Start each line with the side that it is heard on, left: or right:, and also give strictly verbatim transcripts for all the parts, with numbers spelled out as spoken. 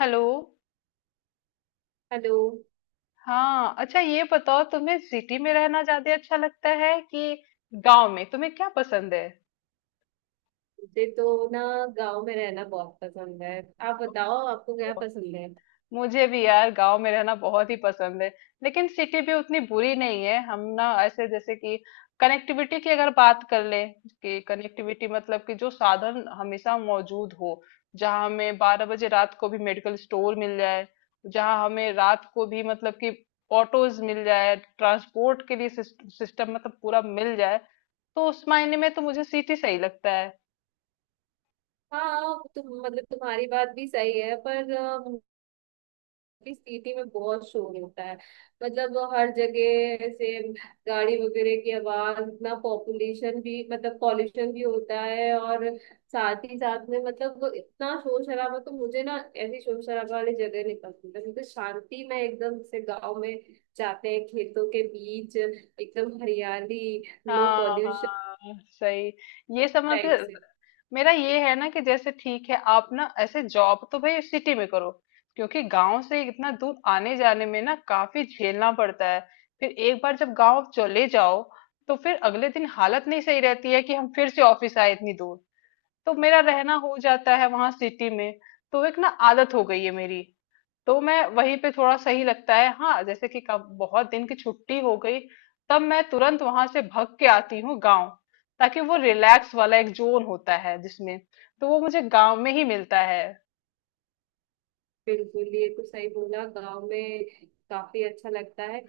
left: Hello.
right: Hello.
left: हाँ, अच्छा, ये बताओ तुम्हें सिटी में रहना ज्यादा अच्छा लगता है कि गांव में? तुम्हें क्या पसंद है?
right: मुझे तो ना गांव में रहना बहुत पसंद है। आप बताओ, आपको क्या पसंद है?
left: मुझे भी यार गांव में रहना बहुत ही पसंद है। लेकिन सिटी भी उतनी बुरी नहीं है। हम ना ऐसे जैसे कि कनेक्टिविटी की अगर बात कर ले, कि कनेक्टिविटी मतलब कि जो साधन हमेशा मौजूद हो, जहाँ हमें बारह बजे रात को भी मेडिकल स्टोर मिल जाए, जहाँ हमें रात को भी मतलब कि ऑटोज मिल जाए ट्रांसपोर्ट के लिए, सिस्टम मतलब पूरा मिल जाए। तो उस मायने में तो मुझे सिटी सही लगता है।
right: हाँ, तुम मतलब तुम्हारी बात भी सही है, पर अ, भी सिटी में बहुत शोर होता है। मतलब वो हर जगह ऐसे गाड़ी वगैरह की आवाज, इतना पॉपुलेशन भी, मतलब पॉल्यूशन भी होता है, और साथ ही साथ में मतलब वो इतना शोर शराबा, तो मुझे ना ऐसी शोर शराबा वाली जगह नहीं पसंद है। मुझे शांति में एकदम से गाँव में जाते हैं, खेतों के बीच एकदम हरियाली, नो
left: हाँ,
right: पॉल्यूशन
left: हाँ, सही। ये समझ।
right: टाइप से।
left: मेरा ये है ना, कि जैसे ठीक है, आप ना ऐसे जॉब तो भाई सिटी में करो, क्योंकि गांव से इतना दूर आने जाने में ना काफी झेलना पड़ता है। फिर एक बार जब गांव चले जाओ, तो फिर अगले दिन हालत नहीं सही रहती है कि हम फिर से ऑफिस आए इतनी दूर। तो मेरा रहना हो जाता है वहां सिटी में। तो एक ना आदत हो गई है मेरी। तो मैं वहीं पे, थोड़ा सही लगता है। हाँ, जैसे कि कब बहुत दिन की छुट्टी हो गई, तब मैं तुरंत वहां से भाग के आती हूँ गांव, ताकि वो रिलैक्स वाला एक जोन होता है जिसमें, तो वो मुझे गांव में ही मिलता है।
right: बिल्कुल, ये तो सही बोला, गांव में काफी अच्छा लगता है।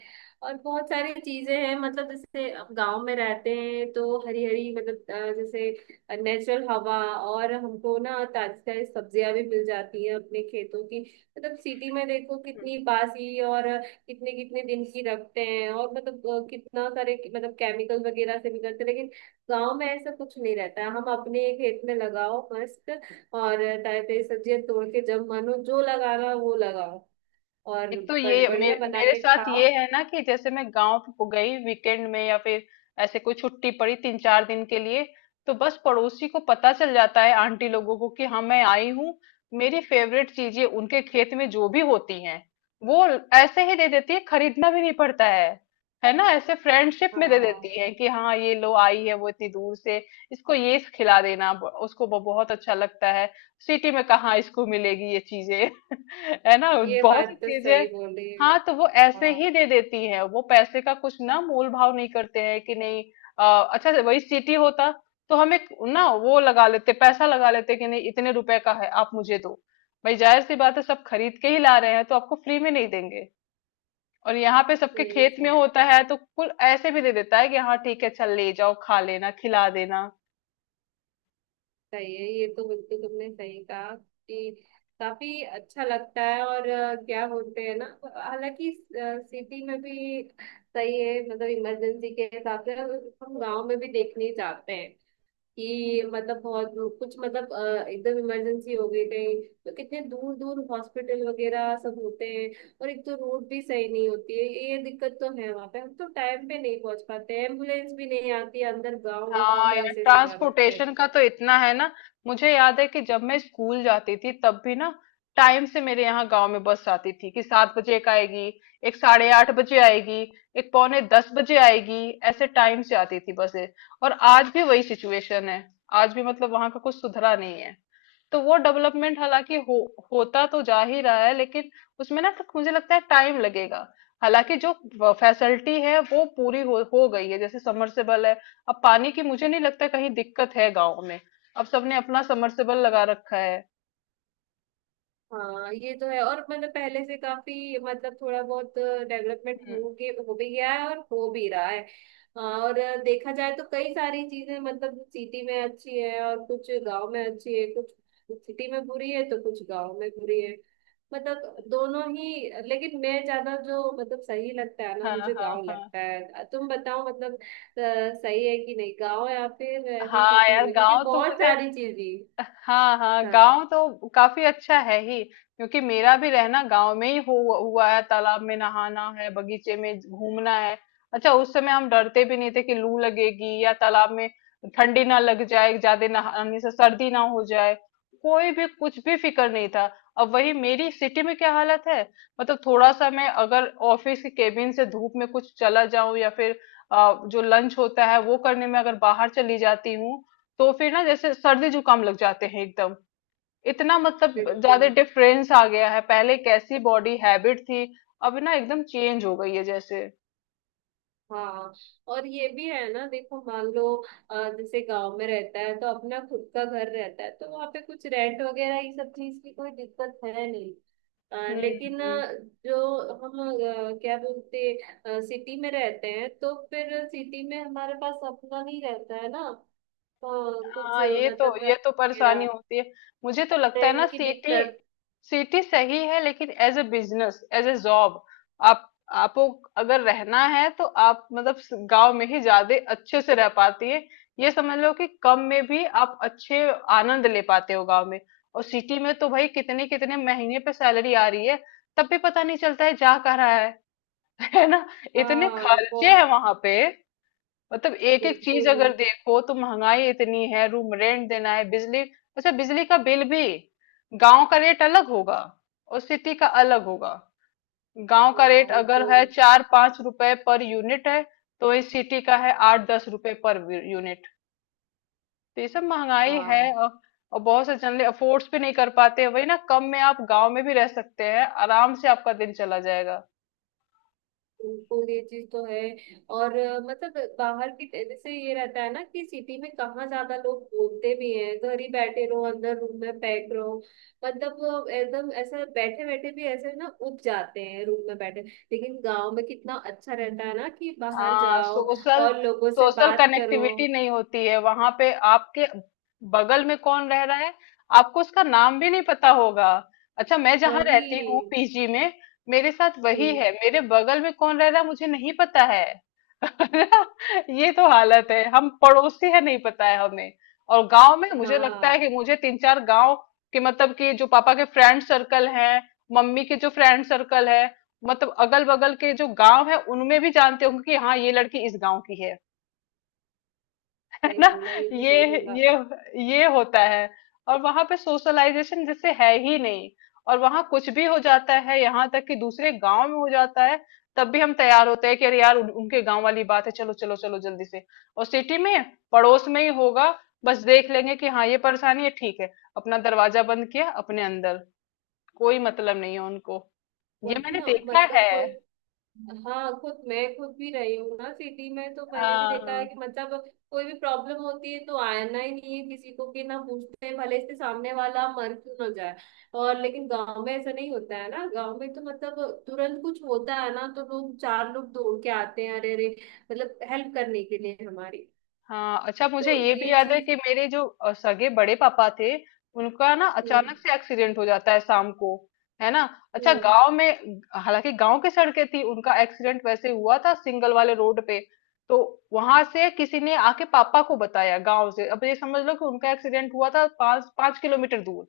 right: और बहुत सारी चीजें हैं, मतलब जैसे अब गांव में रहते हैं तो हरी हरी मतलब अ, जैसे नेचुरल हवा, और हमको ना ताजी ताजी सब्जियां भी मिल जाती हैं अपने खेतों की। मतलब सिटी में देखो कितनी बासी, और कितने कितने दिन की रखते हैं, और मतलब अ, कितना सारे मतलब केमिकल वगैरह से भी करते हैं, लेकिन गांव में ऐसा कुछ नहीं रहता है। हम अपने खेत में लगाओ मस्त, और ताजे ताजे सब्जियां तोड़ के, जब मन हो जो लगाना हो, वो लगाओ और
left: एक तो
right: ब-
left: ये मे,
right: बढ़िया बना
left: मेरे
right: के
left: साथ
right: खाओ।
left: ये है ना, कि जैसे मैं गांव गई वीकेंड में या फिर ऐसे कोई छुट्टी पड़ी तीन चार दिन के लिए, तो बस पड़ोसी को पता चल जाता है, आंटी लोगों को, कि हाँ मैं आई हूँ। मेरी फेवरेट चीजें उनके खेत में जो भी होती हैं, वो ऐसे ही दे देती है, खरीदना भी नहीं पड़ता है। है ना, ऐसे फ्रेंडशिप में दे देती
right: हाँ,
left: है कि हाँ ये लो, आई है वो इतनी दूर से, इसको ये खिला देना। ब- उसको ब- बहुत अच्छा लगता है। सिटी में कहाँ इसको मिलेगी ये चीजें? है ना।
right: ये
left: बहुत सी
right: बात तो
left: चीजें।
right: सही बोली।
left: हाँ, तो वो ऐसे
right: हाँ,
left: ही दे देती है, वो पैसे का कुछ ना, मोल भाव नहीं करते हैं कि नहीं। आ, अच्छा, वही सिटी होता तो हम एक ना वो लगा लेते, पैसा लगा लेते कि नहीं, इतने रुपए का है, आप मुझे दो। भाई जाहिर सी बात है, सब खरीद के ही ला रहे हैं, तो आपको फ्री में नहीं देंगे। और यहाँ पे सबके
right: नहीं,
left: खेत में
right: सही।
left: होता है, तो कुल ऐसे भी दे देता है कि हाँ ठीक है, चल ले जाओ, खा लेना, खिला देना।
right: सही है, ये तो बिल्कुल तुमने सही कहा कि काफी अच्छा लगता है। और अ, क्या बोलते हैं ना, हालांकि सिटी में भी सही है, मतलब इमरजेंसी के हिसाब से हम गांव में भी देखने जाते हैं कि मतलब बहुत कुछ मतलब अ, एकदम इमरजेंसी हो गई कहीं, तो कितने दूर दूर हॉस्पिटल वगैरह सब होते हैं। और एक तो रोड भी सही नहीं होती है, ये दिक्कत तो है वहां पे, हम तो टाइम पे नहीं पहुंच पाते हैं। एम्बुलेंस भी नहीं आती अंदर गांव, गांव
left: हाँ
right: में
left: यार,
right: ऐसे ऐसे कार होते
left: ट्रांसपोर्टेशन
right: हैं।
left: का तो इतना है ना। मुझे याद है कि जब मैं स्कूल जाती थी तब भी ना, टाइम से मेरे यहाँ गांव में बस आती थी, कि सात बजे एक आएगी, एक साढ़े आठ बजे आएगी, एक पौने दस बजे आएगी, ऐसे टाइम से आती थी बसें। और आज भी वही सिचुएशन है। आज भी मतलब वहां का कुछ सुधरा नहीं है। तो वो डेवलपमेंट हालांकि हो होता तो जा ही रहा है, लेकिन उसमें ना तक मुझे लगता है टाइम लगेगा। हालांकि जो फैसिलिटी है वो पूरी हो, हो गई है, जैसे समरसेबल है। अब पानी की मुझे नहीं लगता कहीं दिक्कत है गाँव में, अब सबने अपना समरसेबल लगा रखा है।
right: हाँ, ये तो है। और मतलब पहले से काफी मतलब थोड़ा बहुत डेवलपमेंट
left: हम्म।
right: हो गया, हो भी गया है और हो भी रहा है। हाँ, और देखा जाए तो कई सारी चीजें, मतलब सिटी में अच्छी है और कुछ गांव में अच्छी है, कुछ सिटी में बुरी है तो कुछ गांव में बुरी है। मतलब दोनों ही, लेकिन मैं ज्यादा जो मतलब सही लगता है ना,
left: हाँ,
right: मुझे
left: हाँ,
right: गांव
left: हाँ।
right: लगता है। तुम बताओ मतलब अ, सही है कि नहीं गांव, या फिर ऐसे
left: हाँ
right: सिटी
left: यार,
right: में, क्योंकि
left: गांव तो
right: बहुत
left: मुझे।
right: सारी चीजें।
left: हाँ, हाँ,
right: हाँ,
left: गांव तो काफी अच्छा है ही, क्योंकि मेरा भी रहना गांव में ही हुआ, हुआ है। तालाब में नहाना है, बगीचे में घूमना है। अच्छा, उस समय हम डरते भी नहीं थे कि लू लगेगी, या तालाब में ठंडी ना लग जाए, ज्यादा नहाने से सर्दी ना हो जाए। कोई भी कुछ भी फिक्र नहीं था। अब वही, मेरी सिटी में क्या हालत है। मतलब थोड़ा सा मैं अगर ऑफिस के केबिन से धूप में कुछ चला जाऊं, या फिर अ, जो लंच होता है वो करने में अगर बाहर चली जाती हूँ, तो फिर ना जैसे सर्दी जुकाम लग जाते हैं एकदम। इतना मतलब ज्यादा
right: बिल्कुल।
left: डिफरेंस आ गया है। पहले कैसी बॉडी हैबिट थी, अब ना एकदम चेंज हो गई है जैसे।
right: हाँ, और ये भी है ना, देखो मान लो अ, जैसे गांव में रहता है तो अपना खुद का घर रहता है, तो वहाँ पे कुछ रेंट वगैरह ये सब चीज की कोई दिक्कत है नहीं। अ,
left: हम्म।
right: लेकिन
left: हम्म।
right: अ, जो हम अ, क्या बोलते, सिटी में रहते हैं तो फिर सिटी में हमारे पास अपना नहीं रहता है ना, अ, कुछ
left: हाँ,
right: अ,
left: ये
right: मतलब
left: तो ये
right: घर
left: तो परेशानी
right: वगैरह।
left: होती है। मुझे तो लगता है ना
right: रेंट की
left: सिटी,
right: दिक्कत।
left: सिटी सही है, लेकिन as a business, as a job, आप आपको अगर रहना है, तो आप मतलब स- गांव में ही ज्यादा अच्छे से रह पाती है। ये समझ लो कि कम में भी आप अच्छे आनंद ले पाते हो गांव में। और सिटी में तो भाई कितने कितने महीने पे सैलरी आ रही है, तब भी पता नहीं चलता है जा कहाँ रहा है। है ना। इतने
right: हाँ वो
left: खर्चे हैं वहां पे, मतलब एक एक चीज
right: बिल्कुल।
left: अगर देखो तो महंगाई इतनी है। रूम रेंट देना है, बिजली। अच्छा, बिजली का बिल भी, गांव का रेट अलग होगा और सिटी का अलग होगा। गांव का
right: हाँ,
left: रेट
right: ये तो
left: अगर
right: है।
left: है चार पांच रुपए पर यूनिट है, तो इस सिटी का है आठ दस रुपए पर यूनिट। तो ये सब महंगाई
right: हाँ
left: है, और, और बहुत से जन अफोर्ड्स भी नहीं कर पाते। वही ना, कम में आप गांव में भी रह सकते हैं आराम से, आपका दिन चला जाएगा।
right: बिल्कुल, ये चीज तो है। और अ, मतलब बाहर की जैसे ये रहता है ना कि सिटी में कहाँ, ज्यादा लोग बोलते भी हैं घर ही बैठे रहो, अंदर रूम में पैक रहो। मतलब वो एकदम ऐसा बैठे बैठे भी ऐसे ना उब जाते हैं रूम में बैठे। लेकिन गांव में कितना अच्छा रहता है ना कि बाहर
left: हाँ,
right: जाओ
left: सोशल,
right: और लोगों से
left: सोशल
right: बात करो।
left: कनेक्टिविटी नहीं होती है वहां पे। आपके बगल में कौन रह रहा है, आपको उसका नाम भी नहीं पता होगा। अच्छा, मैं जहाँ
right: वही।
left: रहती हूँ पीजी में, मेरे साथ वही
right: हम्म।
left: है, मेरे बगल में कौन रह रहा है, मुझे नहीं पता है। ये तो हालत है, हम पड़ोसी है नहीं पता है हमें। और गांव में मुझे लगता है
right: हाँ,
left: कि मुझे तीन चार गांव के, मतलब कि जो पापा के फ्रेंड सर्कल है, मम्मी के जो फ्रेंड सर्कल है, मतलब अगल बगल के जो गांव है, उनमें भी जानते होंगे कि हाँ, ये लड़की इस गांव की है। है
right: सही
left: ना।
right: बोला, ये तो सही
left: ये
right: बोला।
left: ये ये होता है। और वहां पे सोशलाइजेशन जैसे है ही नहीं, और वहां कुछ भी हो जाता है, यहाँ तक कि दूसरे गांव में हो जाता है, तब भी हम तैयार होते हैं कि अरे यार उन, उनके गांव वाली बात है, चलो चलो चलो, जल्दी से। और सिटी में पड़ोस में ही होगा, बस देख लेंगे कि हाँ ये परेशानी है, ठीक है, अपना दरवाजा बंद किया, अपने अंदर, कोई मतलब नहीं है उनको। ये
right: वही
left: मैंने
right: ना,
left: देखा
right: मतलब
left: है।
right: कोई, हाँ, खुद मैं खुद भी रही हूँ ना सिटी में, तो मैंने भी
left: हाँ,
right: देखा है
left: हाँ।
right: कि मतलब कोई भी प्रॉब्लम होती है तो आना ही नहीं है किसी को, कि ना पूछते हैं, भले से सामने वाला मर क्यों ना जाए। और लेकिन गांव में ऐसा नहीं होता है ना, गांव में तो मतलब तुरंत कुछ होता है ना तो लोग, चार लोग दौड़ के आते हैं, अरे अरे, मतलब हेल्प करने के लिए हमारी।
left: हाँ, अच्छा, मुझे
right: तो
left: ये भी
right: ये
left: याद है
right: चीज।
left: कि मेरे जो अ, सगे बड़े पापा थे, उनका ना
right: हम्म।
left: अचानक से एक्सीडेंट हो जाता है शाम को, है ना। अच्छा,
right: हम्म।
left: गांव में, हालांकि गांव की सड़कें थी, उनका एक्सीडेंट वैसे हुआ था सिंगल वाले रोड पे। तो वहां से किसी ने आके पापा को बताया गांव से, अब ये समझ लो कि उनका एक्सीडेंट हुआ था पांच पांच किलोमीटर दूर।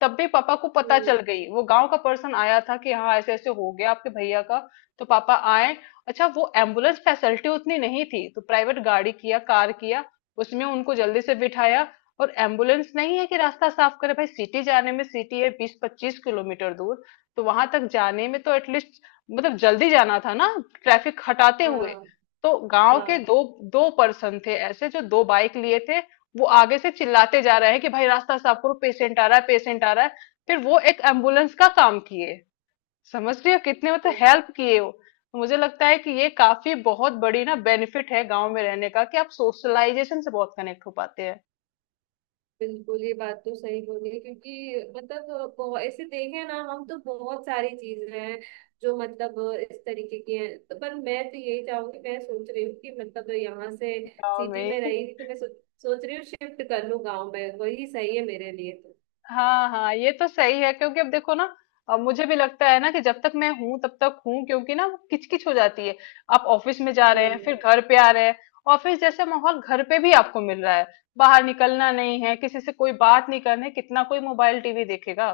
left: तब भी पापा को पता
right: हम्म।
left: चल गई, वो गांव का पर्सन आया था कि हाँ ऐसे ऐसे हो गया आपके भैया का। तो पापा आए। अच्छा, वो एम्बुलेंस फैसिलिटी उतनी नहीं थी, तो प्राइवेट गाड़ी किया, कार किया, उसमें उनको जल्दी से बिठाया। और एम्बुलेंस नहीं है कि रास्ता साफ करे, भाई सिटी जाने में, सिटी है बीस पच्चीस किलोमीटर दूर। तो वहां तक जाने में तो एटलीस्ट, मतलब जल्दी जाना था ना, ट्रैफिक हटाते हुए।
right: हाँ,
left: तो गांव के
right: हाँ।
left: दो दो पर्सन थे ऐसे, जो दो बाइक लिए थे, वो आगे से चिल्लाते जा रहे हैं कि भाई रास्ता साफ करो, पेशेंट आ रहा है, पेशेंट आ रहा है। फिर वो एक एम्बुलेंस का काम किए। समझ रही हो कितने मतलब
right: हम्म।
left: हेल्प किए वो। तो मुझे लगता है कि ये काफी बहुत बड़ी ना बेनिफिट है गांव में रहने का, कि आप सोशलाइजेशन से बहुत कनेक्ट हो पाते हैं
right: बिल्कुल, ये बात तो सही बोली है, क्योंकि मतलब बहुत ऐसे देखें ना हम तो, बहुत सारी चीजें हैं जो मतलब इस तरीके की हैं। तो पर मैं तो यही चाहूंगी, मैं सोच रही हूँ कि मतलब यहाँ से
left: गांव
right: सिटी
left: में।
right: में रही थी तो मैं सो, सोच रही हूँ शिफ्ट कर लूँ गाँव में, वही सही है मेरे लिए तो।
left: हाँ, हाँ, ये तो सही है, क्योंकि अब देखो ना, अब मुझे भी लगता है ना कि जब तक मैं हूं तब तक हूं, क्योंकि ना वो किचकिच हो जाती है। आप ऑफिस में जा रहे हैं
right: हम्म,
left: फिर घर पे आ रहे हैं, ऑफिस जैसे माहौल घर पे भी आपको मिल रहा है। बाहर निकलना नहीं है, किसी से कोई बात नहीं करनी, कितना कोई मोबाइल टीवी देखेगा?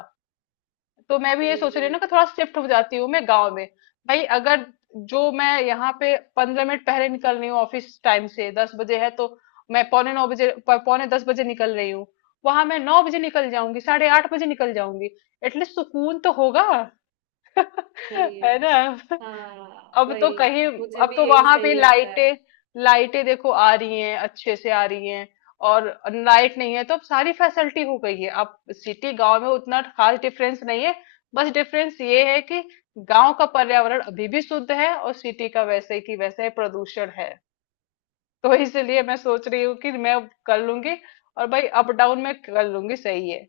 left: तो मैं भी ये सोच
right: वही
left: रही हूँ ना कि थोड़ा शिफ्ट हो जाती हूँ मैं गांव में। भाई अगर, जो मैं यहाँ पे पंद्रह मिनट पहले निकल रही हूँ ऑफिस टाइम से, दस बजे है तो मैं पौने नौ बजे प- पौने दस बजे निकल रही हूँ, वहां मैं नौ बजे निकल जाऊंगी, साढ़े आठ बजे निकल जाऊंगी, एटलीस्ट सुकून तो होगा।
right: सही है।
left: है ना।
right: हाँ
left: अब तो
right: वही,
left: कहीं,
right: मुझे
left: अब
right: भी
left: तो
right: यही
left: वहां
right: सही
left: पे
right: लगता है।
left: लाइटें, लाइटें देखो आ रही हैं, अच्छे से आ रही हैं। और लाइट नहीं है तो, अब सारी फैसिलिटी हो गई है, अब सिटी गांव में उतना खास डिफरेंस नहीं है। बस डिफरेंस ये है कि गांव का पर्यावरण अभी भी शुद्ध है और सिटी का वैसे की वैसे प्रदूषण है। तो इसलिए मैं सोच रही हूँ कि मैं कर लूंगी, और भाई अप डाउन में कर लूंगी, सही है।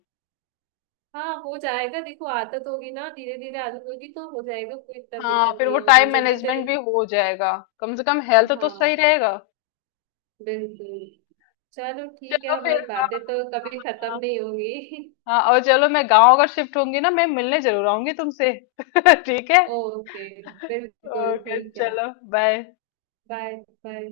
right: हाँ, हो जाएगा, देखो आदत होगी ना, धीरे धीरे आदत होगी तो हो जाएगा, कोई इतना
left: हाँ,
right: दिक्कत
left: फिर
right: नहीं
left: वो
right: है। और
left: टाइम
right: मुझे भी तो
left: मैनेजमेंट भी हो जाएगा, कम से कम हेल्थ तो सही
right: हाँ,
left: रहेगा।
right: बिल्कुल। चलो ठीक
left: चलो
right: है,
left: फिर।
right: हमारी बातें तो कभी खत्म
left: हाँ,
right: नहीं होंगी।
left: हाँ, और चलो, मैं गांव अगर शिफ्ट होंगी ना, मैं मिलने जरूर आऊंगी तुमसे। ठीक है।
right: ओके, बिल्कुल
left: ओके,
right: ठीक है।
left: चलो, बाय।
right: बाय। बाय।